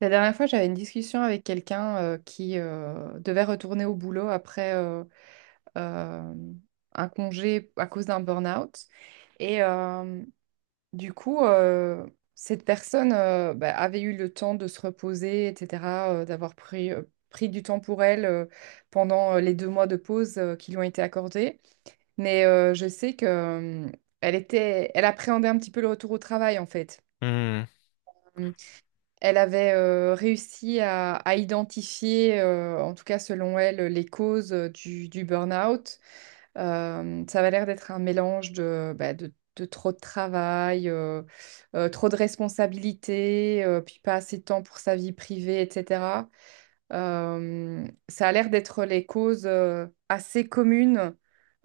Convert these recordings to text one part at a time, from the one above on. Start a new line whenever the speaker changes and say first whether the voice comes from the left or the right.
right: La dernière fois, j'avais une discussion avec quelqu'un qui devait retourner au boulot après euh, un congé à cause d'un burn-out. Et du coup, cette personne avait eu le temps de se reposer, etc., d'avoir pris, pris du temps pour elle pendant les 2 mois de pause qui lui ont été accordés. Mais je sais que, elle appréhendait un petit peu le retour au travail, en fait.
left: Hmm,
right: Elle avait réussi à identifier, en tout cas selon elle, les causes du burn-out. Ça avait l'air d'être un mélange de, bah, de trop de travail, trop de responsabilités, puis pas assez de temps pour sa vie privée, etc. Ça a l'air d'être les causes assez communes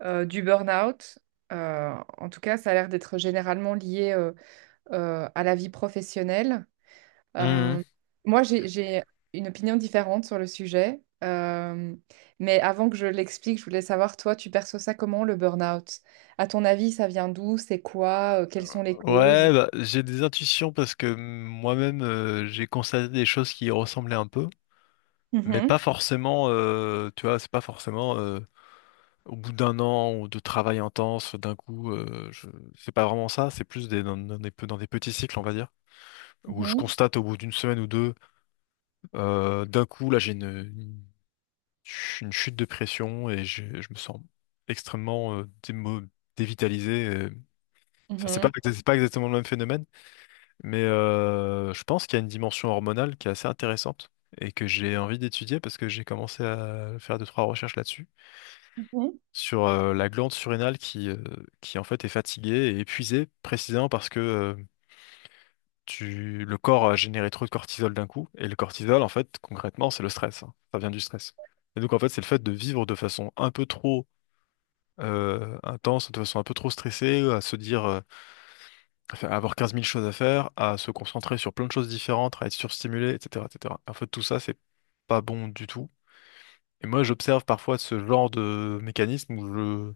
right: du burn-out. En tout cas, ça a l'air d'être généralement lié à la vie professionnelle.
left: hmm.
right: Euh, Moi, j'ai une opinion différente sur le sujet, mais avant que je l'explique, je voulais savoir, toi, tu perçois ça comment, le burn-out? À ton avis, ça vient d'où? C'est quoi? Quelles sont les causes?
left: Ouais, bah, j'ai des intuitions parce que moi-même j'ai constaté des choses qui y ressemblaient un peu, mais pas
right: Mhm.
left: forcément, tu vois, c'est pas forcément au bout d'un an ou de travail intense, d'un coup, je... C'est pas vraiment ça, c'est plus des, dans, dans des, pe- dans des petits cycles, on va dire, où je
right: Mhm.
left: constate au bout d'une semaine ou deux, d'un coup, là j'ai une une chute de pression et je me sens extrêmement dévitalisé. Enfin,
right: Mhm.
left: c'est pas exactement le même phénomène. Mais je pense qu'il y a une dimension hormonale qui est assez intéressante et que j'ai envie d'étudier parce que j'ai commencé à faire deux, trois recherches là-dessus,
right: Mhm.
left: sur la glande surrénale qui en fait est fatiguée et épuisée précisément parce que le corps a généré trop de cortisol d'un coup. Et le cortisol, en fait, concrètement, c'est le stress. Hein. Ça vient du stress. Et donc, en fait, c'est le fait de vivre de façon un peu trop intense, de façon un peu trop stressée, à se dire. À avoir quinze mille choses à faire, à se concentrer sur plein de choses différentes, à être surstimulé, etc., etc. En fait, tout ça, c'est pas bon du tout. Et moi, j'observe parfois ce genre de mécanisme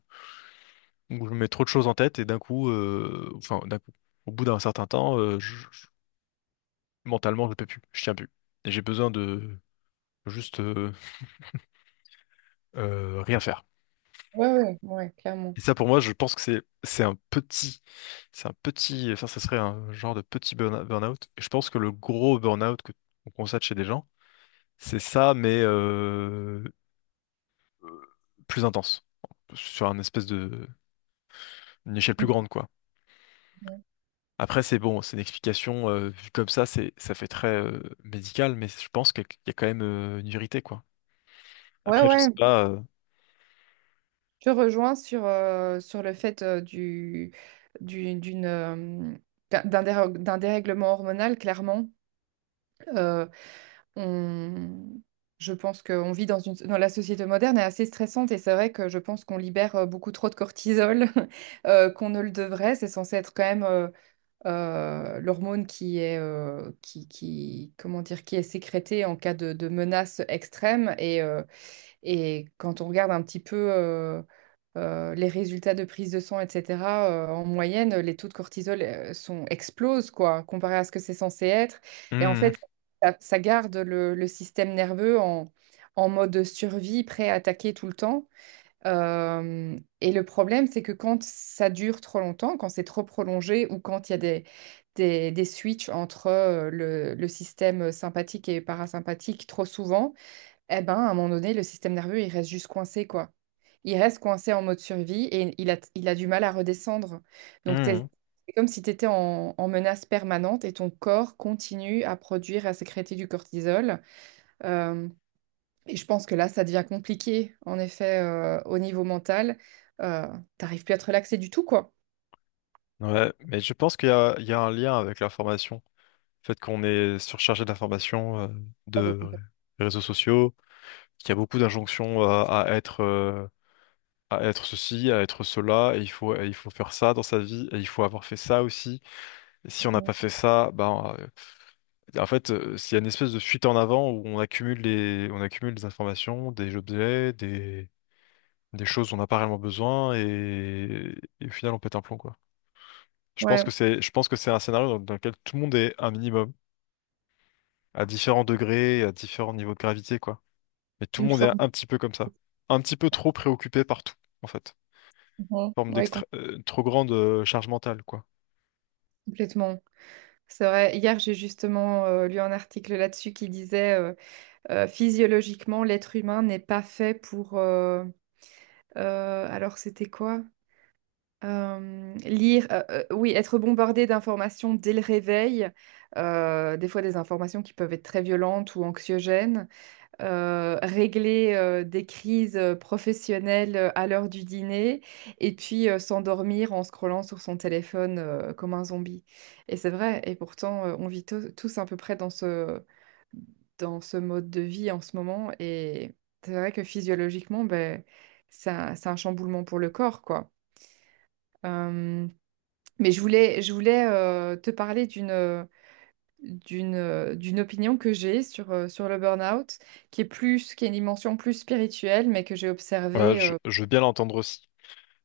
left: où je mets trop de choses en tête et d'un coup, d'un coup, au bout d'un certain temps, mentalement, je peux plus, je tiens plus. Et j'ai besoin de juste rien faire.
right: Ouais, ouais, ouais, clairement.
left: Et ça, pour moi, je pense que c'est un petit, enfin, ça serait un genre de petit burn-out. Et je pense que le gros burn-out qu'on constate chez des gens c'est ça, mais euh, plus intense, sur un espèce de une échelle plus grande, quoi.
right: Mhm.
left: Après, c'est bon, c'est une explication vue comme ça, c'est ça fait très médical, mais je pense qu'il y a quand même une vérité, quoi.
right: Ouais,
left: Après, je sais
right: ouais,
left: pas.
right: je rejoins sur, sur le fait du- d'une, euh, d'un dérèglement hormonal, clairement. Euh, On- Je pense qu'on vit dans une... dans la société moderne est assez stressante et c'est vrai que je pense qu'on libère beaucoup trop de cortisol qu'on ne le devrait. C'est censé être quand même l'hormone qui est qui comment dire qui est sécrétée en cas de menace extrême et quand on regarde un petit peu les résultats de prise de sang, etc., en moyenne, les taux de cortisol explosent, quoi, comparé à ce que c'est censé être. Et en
left: Mhm,
right: fait, ça garde le système nerveux en, en mode survie, prêt à attaquer tout le temps. Et le problème, c'est que quand ça dure trop longtemps, quand c'est trop prolongé ou quand il y a des switches entre le système sympathique et parasympathique trop souvent, eh ben, à un moment donné, le système nerveux, il reste juste coincé, quoi. Il reste coincé en mode survie et il a du mal à redescendre. Donc, t'es-
left: mhm.
right: c'est comme si tu étais en, en menace permanente et ton corps continue à produire, à sécréter du cortisol. Euh, et je pense que là, ça devient compliqué, en effet, au niveau mental. Euh, T'arrives plus à te relaxer du tout, quoi.
left: Ouais, mais je pense qu'il y a, il y a un lien avec l'information. Le fait qu'on est surchargé d'informations,
right: Oh,
left: de
right: bah,
left: réseaux sociaux, qu'il y a beaucoup d'injonctions à être ceci, à être cela, et il faut faire ça dans sa vie, et il faut avoir fait ça aussi. Et si on n'a pas
right: complètement.
left: fait ça, ben, en fait, c'est une espèce de fuite en avant où on accumule des informations, des objets, des choses dont on n'a pas réellement besoin, et au final, on pète un plomb, quoi.
right: Ouais,
left: Je pense que c'est un scénario dans lequel tout le monde est un minimum, à différents degrés, à différents niveaux de gravité, quoi. Mais tout le
right: une
left: monde est
right: forme.
left: un petit peu comme ça. Un petit peu trop préoccupé par tout, en fait. Forme
right: Oui,
left: d'extra, trop grande charge mentale, quoi.
right: complètement. C'est vrai, hier j'ai justement lu un article là-dessus qui disait physiologiquement l'être humain n'est pas fait pour, alors, c'était quoi? Lire, oui, être bombardé d'informations dès le réveil, des fois des informations qui peuvent être très violentes ou anxiogènes, régler des crises professionnelles à l'heure du dîner, et puis s'endormir en scrollant sur son téléphone comme un zombie. Et c'est vrai, et pourtant, on vit tous à peu près dans ce mode de vie en ce moment, et c'est vrai que physiologiquement, ben, c'est c'est un chamboulement pour le corps, quoi. Euh, je voulais te parler d'une opinion que j'ai sur, sur le burn-out, qui est une dimension plus spirituelle, mais que j'ai
left: Ouais,
right: observée.
left: je veux bien l'entendre aussi.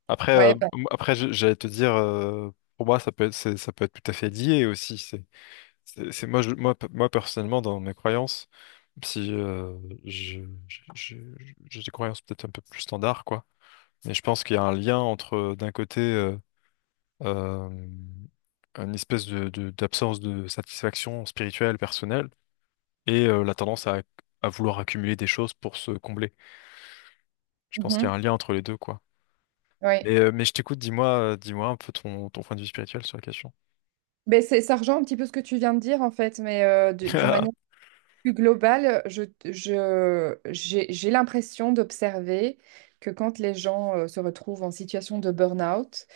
left: Après,
right: Ouais, bah,
left: après, j'allais te dire, pour moi, ça peut être tout à fait lié aussi. Moi, moi, moi, personnellement, dans mes croyances, si je, je- j'ai des croyances peut-être un peu plus standard, quoi. Mais je pense qu'il y a un lien entre, d'un côté, euh, une espèce de, d'absence de satisfaction spirituelle, personnelle, et la tendance à vouloir accumuler des choses pour se combler. Je pense qu'il y
right: mhm,
left: a un lien entre les deux, quoi.
right: ouais.
left: Mais je t'écoute, dis-moi, dis-moi un peu ton, ton point de vue spirituel sur la question.
right: Ben, c'est, ça rejoint un petit peu ce que tu viens de dire, en fait, mais d'une manière plus globale, j'ai l'impression d'observer que quand les gens se retrouvent en situation de burn-out,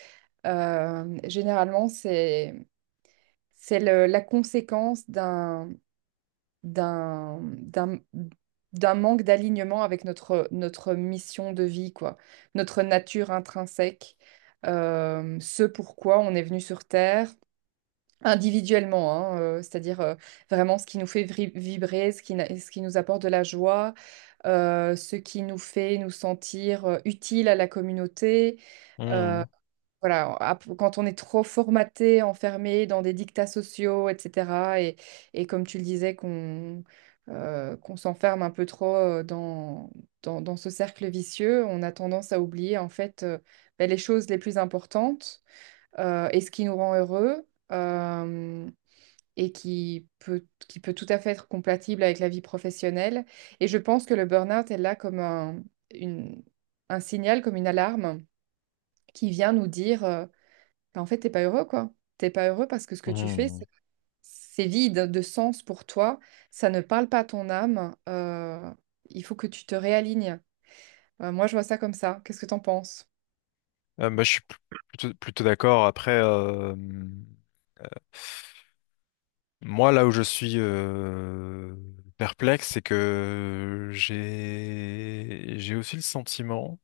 right: généralement, la conséquence d'un, d'un, d'un manque d'alignement avec notre, notre mission de vie, quoi, notre nature intrinsèque, ce pourquoi on est venu sur Terre. Individuellement, hein, c'est-à-dire vraiment ce qui nous fait vibrer, ce qui nous apporte de la joie, ce qui nous fait nous sentir utiles à la communauté, euh,
left: Mmh,
right: voilà, quand on est trop formaté, enfermé dans des dictats sociaux, etc., et comme tu le disais, qu'on qu'on s'enferme un peu trop dans ce cercle vicieux, on a tendance à oublier en fait ben, les choses les plus importantes et ce qui nous rend heureux euh, et qui peut tout à fait être compatible avec la vie professionnelle. Et je pense que le burn-out est là comme un, une- un signal, comme une alarme qui vient nous dire... bah, en fait, t'es pas heureux, quoi. T'es pas heureux parce que ce que tu fais,
left: mmh.
right: c'est vide de sens pour toi. Ça ne parle pas à ton âme. Il faut que tu te réalignes. Moi, je vois ça comme ça. Qu'est-ce que t'en penses?
left: Bah, je suis plutôt, plutôt d'accord. Après, moi, là où je suis perplexe, c'est que j'ai aussi le sentiment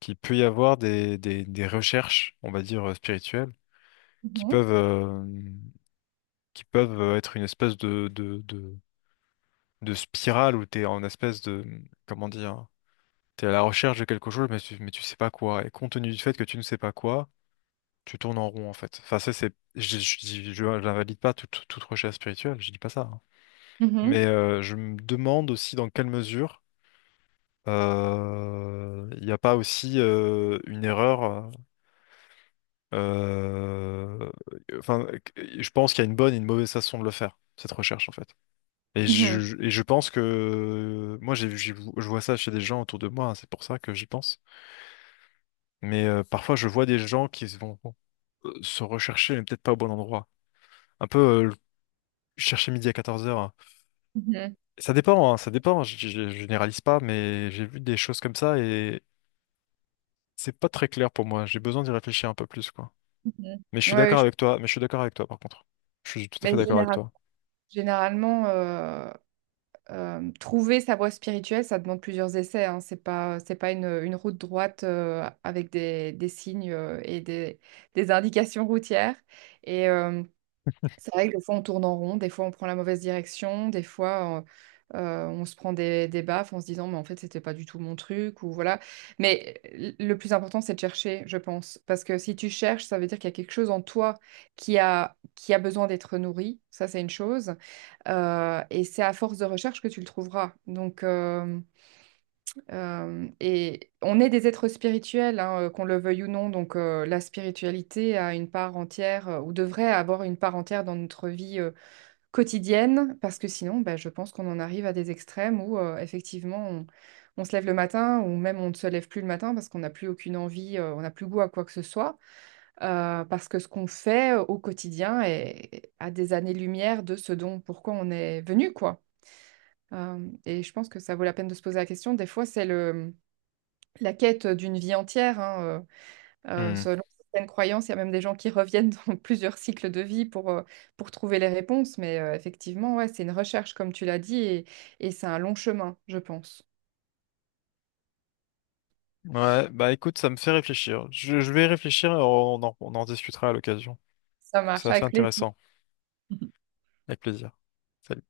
left: qu'il peut y avoir des recherches, on va dire, spirituelles, qui
right: Mhm.
left: peuvent, euh, qui peuvent être une espèce de spirale où t'es en espèce de, comment dire, t'es à la recherche de quelque chose, mais tu sais pas quoi. Et compte tenu du fait que tu ne sais pas quoi, tu tournes en rond, en fait. Enfin, ça, c'est, n'invalide pas toute recherche spirituelle, je dis pas ça. Hein.
right: Mhm.
left: Mais je me demande aussi dans quelle mesure il n'y a pas aussi une erreur. Euh, enfin, je pense qu'il y a une bonne et une mauvaise façon de le faire, cette recherche, en fait.
right: Mhm.
left: Et je pense que moi, je vois ça chez des gens autour de moi, hein, c'est pour ça que j'y pense. Mais parfois, je vois des gens qui se vont se rechercher, mais peut-être pas au bon endroit. Un peu chercher midi à 14 heures, hein.
right: Mhm.
left: Ça dépend, hein, ça dépend, je généralise pas, mais j'ai vu des choses comme ça et c'est pas très clair pour moi. J'ai besoin d'y réfléchir un peu plus, quoi. Mais je
right: Mhm.
left: suis
right: Ouais,
left: d'accord
right: je-
left: avec toi, mais je suis d'accord avec toi par contre. Je suis tout à
right: mais
left: fait d'accord avec toi.
right: généralement, trouver sa voie spirituelle, ça demande plusieurs essais. Hein. C'est pas une route droite avec des signes et des indications routières. Et, c'est vrai que des fois on tourne en rond, des fois on prend la mauvaise direction, des fois on se prend des baffes en se disant mais en fait c'était pas du tout mon truc ou voilà. Mais le plus important c'est de chercher, je pense, parce que si tu cherches, ça veut dire qu'il y a quelque chose en toi qui a besoin d'être nourri, ça c'est une chose. Et c'est à force de recherche que tu le trouveras. Donc et on est des êtres spirituels, hein, qu'on le veuille ou non, donc la spiritualité a une part entière ou devrait avoir une part entière dans notre vie quotidienne, parce que sinon, bah, je pense qu'on en arrive à des extrêmes où effectivement, on se lève le matin ou même on ne se lève plus le matin parce qu'on n'a plus aucune envie, on n'a plus goût à quoi que ce soit, parce que ce qu'on fait au quotidien est à des années-lumière de ce dont pourquoi on est venu, quoi. Et je pense que ça vaut la peine de se poser la question. Des fois, c'est la quête d'une vie entière, hein,
left: Hmm.
right: selon certaines croyances, il y a même des gens qui reviennent dans plusieurs cycles de vie pour trouver les réponses. Mais effectivement, ouais, c'est une recherche, comme tu l'as dit, et c'est un long chemin, je pense.
left: Ouais, bah écoute, ça me fait réfléchir. Je vais réfléchir et on en discutera à l'occasion.
right: Ça
left: C'est
right: marche
left: assez
right: avec plaisir.
left: intéressant. Avec plaisir. Salut.